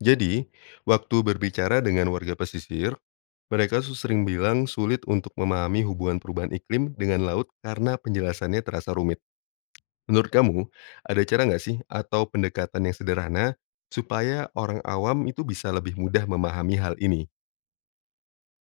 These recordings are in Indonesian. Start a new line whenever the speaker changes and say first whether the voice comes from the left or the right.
left: Jadi, waktu berbicara dengan warga pesisir, mereka sering bilang sulit untuk memahami hubungan perubahan iklim dengan laut karena penjelasannya terasa rumit. Menurut kamu, ada cara nggak sih atau pendekatan yang sederhana supaya orang awam itu bisa lebih mudah memahami hal ini?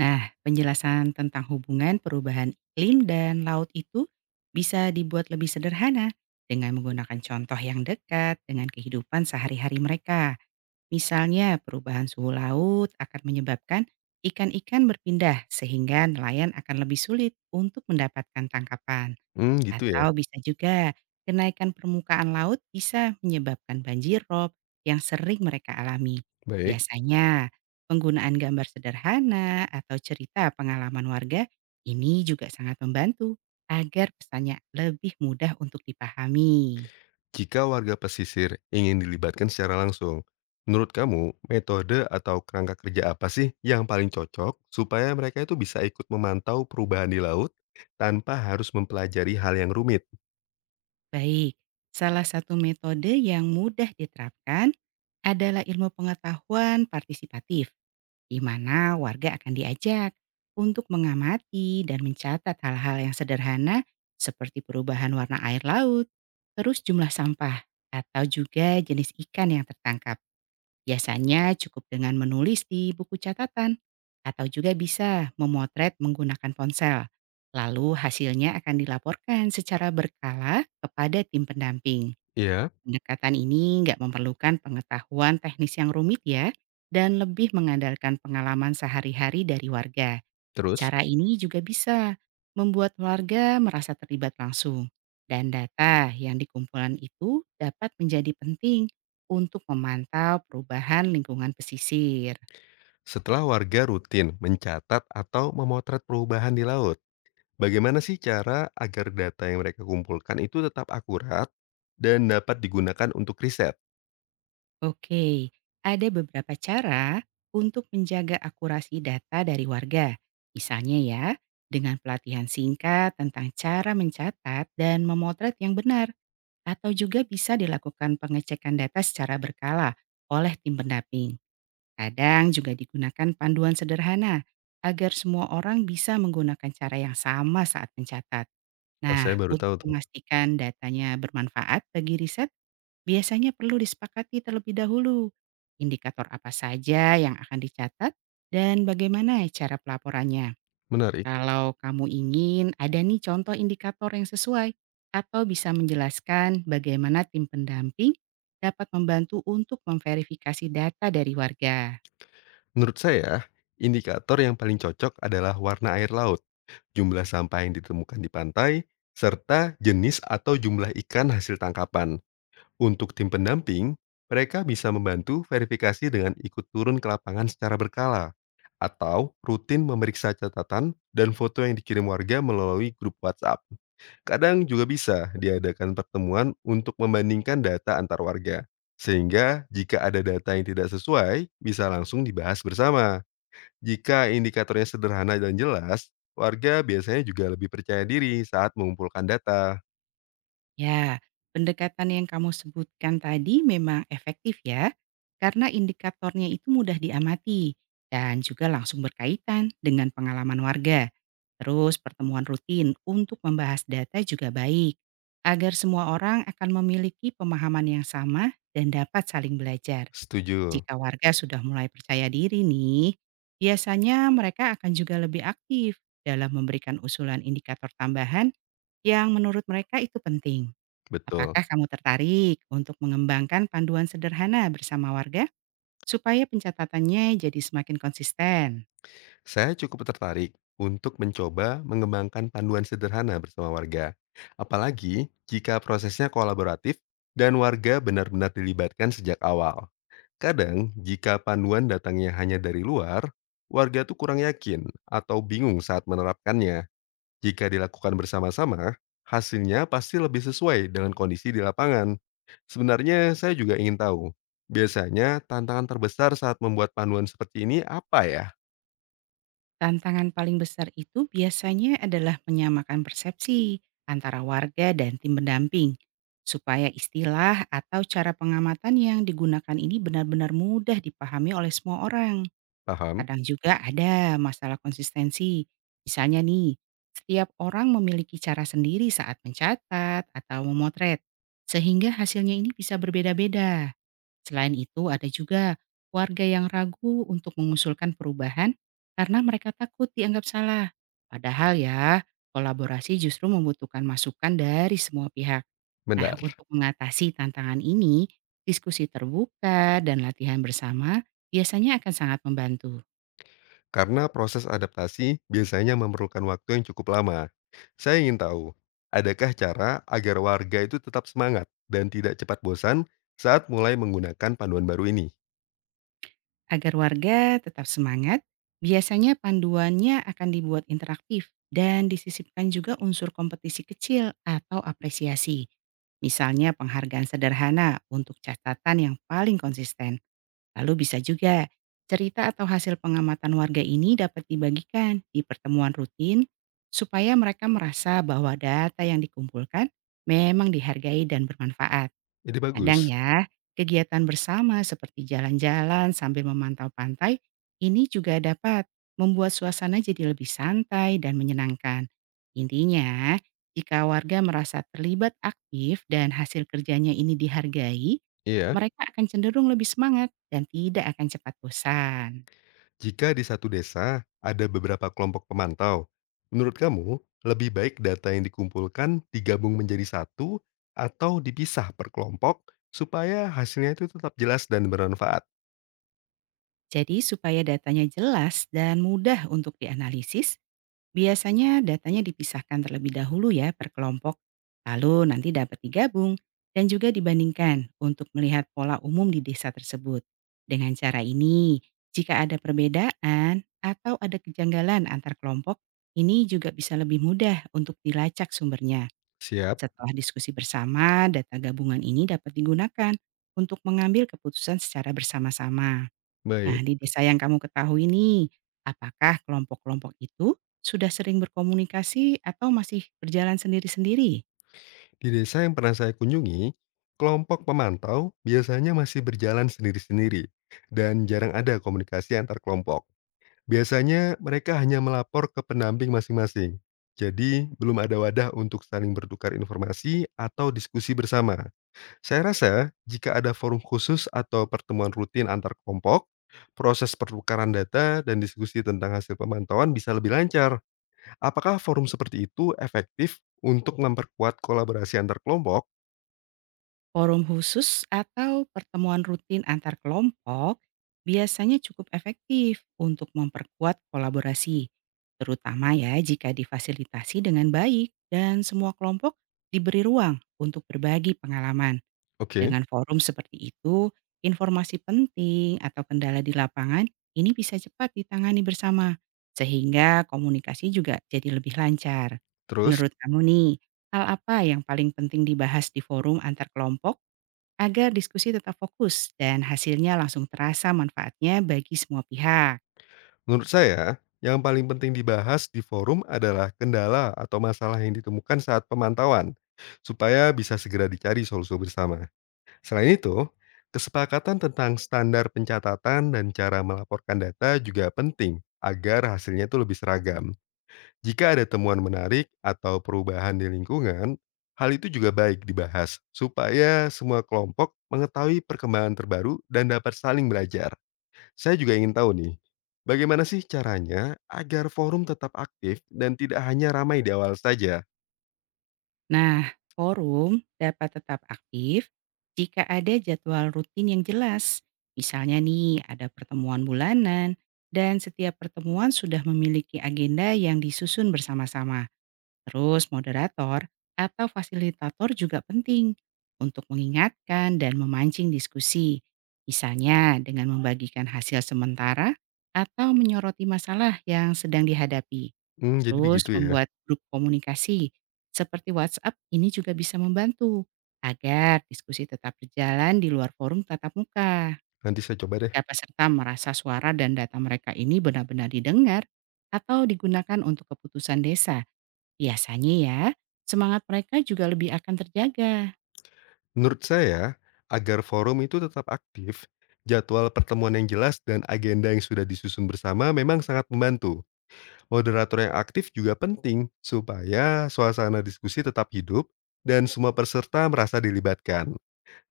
right: Nah, penjelasan tentang hubungan perubahan iklim dan laut itu bisa dibuat lebih sederhana dengan menggunakan contoh yang dekat dengan kehidupan sehari-hari mereka. Misalnya, perubahan suhu laut akan menyebabkan ikan-ikan berpindah sehingga nelayan akan lebih sulit untuk mendapatkan tangkapan.
left: Hmm, gitu ya.
right: Atau bisa juga kenaikan permukaan laut bisa menyebabkan banjir rob yang sering mereka alami.
left: Baik.
right: Biasanya penggunaan gambar sederhana atau cerita pengalaman warga ini juga sangat membantu agar pesannya lebih mudah untuk dipahami.
left: Jika warga pesisir ingin dilibatkan secara langsung, menurut kamu metode atau kerangka kerja apa sih yang paling cocok supaya mereka itu bisa ikut memantau perubahan di laut tanpa harus mempelajari hal yang rumit?
right: Baik, salah satu metode yang mudah diterapkan adalah ilmu pengetahuan partisipatif di mana warga akan diajak untuk mengamati dan mencatat hal-hal yang sederhana seperti perubahan warna air laut, terus jumlah sampah, atau juga jenis ikan yang tertangkap. Biasanya cukup dengan menulis di buku catatan atau juga bisa memotret menggunakan ponsel. Lalu hasilnya akan dilaporkan secara berkala kepada tim pendamping.
left: Ya,
right: Pendekatan ini nggak memerlukan pengetahuan teknis yang rumit ya, dan lebih mengandalkan pengalaman sehari-hari dari warga.
left: terus
right: Cara ini juga bisa membuat warga merasa terlibat langsung. Dan data yang dikumpulkan itu dapat menjadi penting untuk memantau perubahan lingkungan pesisir.
left: setelah warga rutin mencatat atau memotret perubahan di laut, bagaimana sih cara agar data yang mereka kumpulkan itu tetap akurat dan dapat digunakan untuk riset?
right: Oke, ada beberapa cara untuk menjaga akurasi data dari warga. Misalnya ya, dengan pelatihan singkat tentang cara mencatat dan memotret yang benar, atau juga bisa dilakukan pengecekan data secara berkala oleh tim pendamping. Kadang juga digunakan panduan sederhana agar semua orang bisa menggunakan cara yang sama saat mencatat.
left: Oh,
right: Nah,
left: saya baru
right: untuk
left: tahu tuh.
right: memastikan datanya bermanfaat bagi riset, biasanya perlu disepakati terlebih dahulu. Indikator apa saja yang akan dicatat dan bagaimana cara pelaporannya.
left: Menarik.
right: Kalau kamu ingin, ada nih contoh indikator yang sesuai atau bisa menjelaskan bagaimana tim pendamping dapat membantu untuk memverifikasi data dari warga.
left: Menurut saya, indikator yang paling cocok adalah warna air laut, jumlah sampah yang ditemukan di pantai, serta jenis atau jumlah ikan hasil tangkapan. Untuk tim pendamping, mereka bisa membantu verifikasi dengan ikut turun ke lapangan secara berkala, atau rutin memeriksa catatan dan foto yang dikirim warga melalui grup WhatsApp. Kadang juga bisa diadakan pertemuan untuk membandingkan data antar warga, sehingga jika ada data yang tidak sesuai, bisa langsung dibahas bersama. Jika indikatornya sederhana dan jelas, warga biasanya juga lebih percaya diri saat mengumpulkan data.
right: Ya, pendekatan yang kamu sebutkan tadi memang efektif ya, karena indikatornya itu mudah diamati dan juga langsung berkaitan dengan pengalaman warga. Terus pertemuan rutin untuk membahas data juga baik, agar semua orang akan memiliki pemahaman yang sama dan dapat saling belajar.
left: Setuju,
right: Jika warga sudah mulai percaya diri nih, biasanya mereka akan juga lebih aktif dalam memberikan usulan indikator tambahan yang menurut mereka itu penting.
left: betul.
right: Apakah kamu tertarik untuk mengembangkan panduan sederhana bersama warga supaya pencatatannya jadi semakin konsisten?
left: Saya cukup tertarik untuk mencoba mengembangkan panduan sederhana bersama warga. Apalagi jika prosesnya kolaboratif dan warga benar-benar dilibatkan sejak awal. Kadang, jika panduan datangnya hanya dari luar, warga tuh kurang yakin atau bingung saat menerapkannya. Jika dilakukan bersama-sama, hasilnya pasti lebih sesuai dengan kondisi di lapangan. Sebenarnya saya juga ingin tahu, biasanya tantangan terbesar saat membuat panduan seperti ini apa ya?
right: Tantangan paling besar itu biasanya adalah menyamakan persepsi antara warga dan tim pendamping supaya istilah atau cara pengamatan yang digunakan ini benar-benar mudah dipahami oleh semua orang.
left: Paham?
right: Kadang juga ada masalah konsistensi. Misalnya nih, setiap orang memiliki cara sendiri saat mencatat atau memotret, sehingga hasilnya ini bisa berbeda-beda. Selain itu, ada juga warga yang ragu untuk mengusulkan perubahan karena mereka takut dianggap salah. Padahal ya, kolaborasi justru membutuhkan masukan dari semua pihak. Nah,
left: Benar,
right: untuk mengatasi tantangan ini, diskusi terbuka dan latihan bersama biasanya akan sangat membantu.
left: karena proses adaptasi biasanya memerlukan waktu yang cukup lama. Saya ingin tahu, adakah cara agar warga itu tetap semangat dan tidak cepat bosan saat mulai menggunakan panduan baru ini?
right: Agar warga tetap semangat, biasanya panduannya akan dibuat interaktif dan disisipkan juga unsur kompetisi kecil atau apresiasi. Misalnya penghargaan sederhana untuk catatan yang paling konsisten. Lalu bisa juga cerita atau hasil pengamatan warga ini dapat dibagikan di pertemuan rutin supaya mereka merasa bahwa data yang dikumpulkan memang dihargai dan bermanfaat.
left: Ini
right: Kadang
left: bagus.
right: ya, kegiatan bersama seperti jalan-jalan sambil memantau pantai ini juga dapat membuat suasana jadi lebih santai dan menyenangkan. Intinya, jika warga merasa terlibat aktif dan hasil kerjanya ini dihargai,
left: Iya.
right: mereka akan cenderung lebih semangat dan tidak akan cepat bosan.
left: Jika di satu desa ada beberapa kelompok pemantau, menurut kamu lebih baik data yang dikumpulkan digabung menjadi satu atau dipisah per kelompok supaya hasilnya itu tetap jelas dan bermanfaat?
right: Jadi supaya datanya jelas dan mudah untuk dianalisis, biasanya datanya dipisahkan terlebih dahulu ya per kelompok, lalu nanti dapat digabung dan juga dibandingkan untuk melihat pola umum di desa tersebut. Dengan cara ini, jika ada perbedaan atau ada kejanggalan antar kelompok, ini juga bisa lebih mudah untuk dilacak sumbernya.
left: Siap,
right: Setelah diskusi bersama, data gabungan ini dapat digunakan untuk mengambil keputusan secara bersama-sama. Nah,
left: baik.
right: di desa yang kamu ketahui nih, apakah kelompok-kelompok itu sudah sering berkomunikasi atau masih berjalan sendiri-sendiri?
left: Di desa yang pernah saya kunjungi, kelompok pemantau biasanya masih berjalan sendiri-sendiri dan jarang ada komunikasi antar kelompok. Biasanya mereka hanya melapor ke pendamping masing-masing. Jadi, belum ada wadah untuk saling bertukar informasi atau diskusi bersama. Saya rasa, jika ada forum khusus atau pertemuan rutin antar kelompok, proses pertukaran data dan diskusi tentang hasil pemantauan bisa lebih lancar. Apakah forum seperti itu efektif untuk memperkuat kolaborasi antar kelompok?
right: Forum khusus atau pertemuan rutin antar kelompok biasanya cukup efektif untuk memperkuat kolaborasi, terutama ya jika difasilitasi dengan baik dan semua kelompok diberi ruang untuk berbagi pengalaman.
left: Oke,
right: Dengan forum seperti itu, informasi penting atau kendala di lapangan ini bisa cepat ditangani bersama, sehingga komunikasi juga jadi lebih lancar.
left: terus?
right: Menurut kamu nih, hal apa yang paling penting dibahas di forum antar kelompok agar diskusi tetap fokus dan hasilnya langsung terasa manfaatnya bagi semua pihak?
left: Menurut saya, yang paling penting dibahas di forum adalah kendala atau masalah yang ditemukan saat pemantauan, supaya bisa segera dicari solusi bersama. Selain itu, kesepakatan tentang standar pencatatan dan cara melaporkan data juga penting agar hasilnya itu lebih seragam. Jika ada temuan menarik atau perubahan di lingkungan, hal itu juga baik dibahas supaya semua kelompok mengetahui perkembangan terbaru dan dapat saling belajar. Saya juga ingin tahu nih, bagaimana sih caranya agar forum tetap aktif dan tidak hanya ramai di awal saja?
right: Nah, forum dapat tetap aktif jika ada jadwal rutin yang jelas. Misalnya nih, ada pertemuan bulanan dan setiap pertemuan sudah memiliki agenda yang disusun bersama-sama. Terus moderator atau fasilitator juga penting untuk mengingatkan dan memancing diskusi. Misalnya dengan membagikan hasil sementara atau menyoroti masalah yang sedang dihadapi.
left: Mmm, jadi
right: Terus
left: begitu ya,
right: membuat grup komunikasi seperti WhatsApp ini juga bisa membantu agar diskusi tetap berjalan di luar forum tatap muka.
left: nanti saya coba deh.
right: Jika peserta merasa suara dan data mereka ini benar-benar didengar atau digunakan untuk keputusan desa, biasanya ya semangat mereka juga lebih akan terjaga.
left: Menurut saya, agar forum itu tetap aktif, jadwal pertemuan yang jelas dan agenda yang sudah disusun bersama memang sangat membantu. Moderator yang aktif juga penting supaya suasana diskusi tetap hidup dan semua peserta merasa dilibatkan.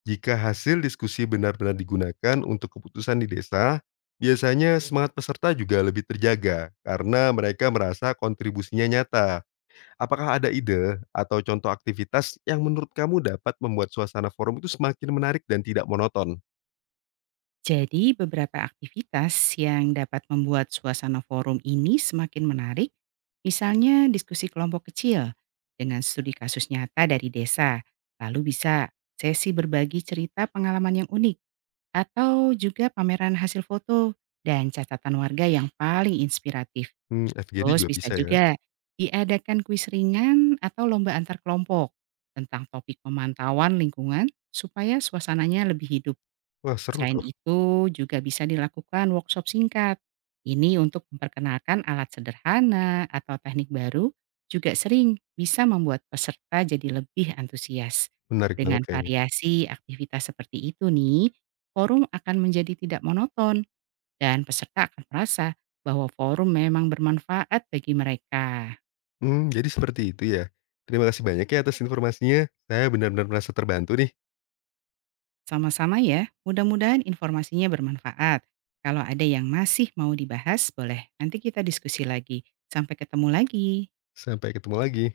left: Jika hasil diskusi benar-benar digunakan untuk keputusan di desa, biasanya semangat peserta juga lebih terjaga karena mereka merasa kontribusinya nyata. Apakah ada ide atau contoh aktivitas yang menurut kamu dapat membuat suasana forum itu semakin menarik dan tidak monoton?
right: Jadi beberapa aktivitas yang dapat membuat suasana forum ini semakin menarik, misalnya diskusi kelompok kecil dengan studi kasus nyata dari desa, lalu bisa sesi berbagi cerita pengalaman yang unik, atau juga pameran hasil foto dan catatan warga yang paling inspiratif.
left: Hmm, FGD
right: Terus
left: juga
right: bisa
left: bisa ya.
right: juga diadakan kuis ringan atau lomba antar kelompok tentang topik pemantauan lingkungan supaya suasananya lebih hidup.
left: Wah, seru
right: Selain
left: tuh.
right: itu, juga bisa dilakukan workshop singkat. Ini untuk memperkenalkan alat sederhana atau teknik baru juga sering bisa membuat peserta jadi lebih antusias.
left: Menarik banget
right: Dengan
left: kayaknya.
right: variasi aktivitas seperti itu nih, forum akan menjadi tidak monoton dan peserta akan merasa bahwa forum memang bermanfaat bagi mereka.
left: Hmm, jadi seperti itu ya. Terima kasih banyak ya atas informasinya. Saya benar-benar merasa terbantu nih.
right: Sama-sama ya, mudah-mudahan informasinya bermanfaat. Kalau ada yang masih mau dibahas, boleh nanti kita diskusi lagi. Sampai ketemu lagi.
left: Sampai ketemu lagi.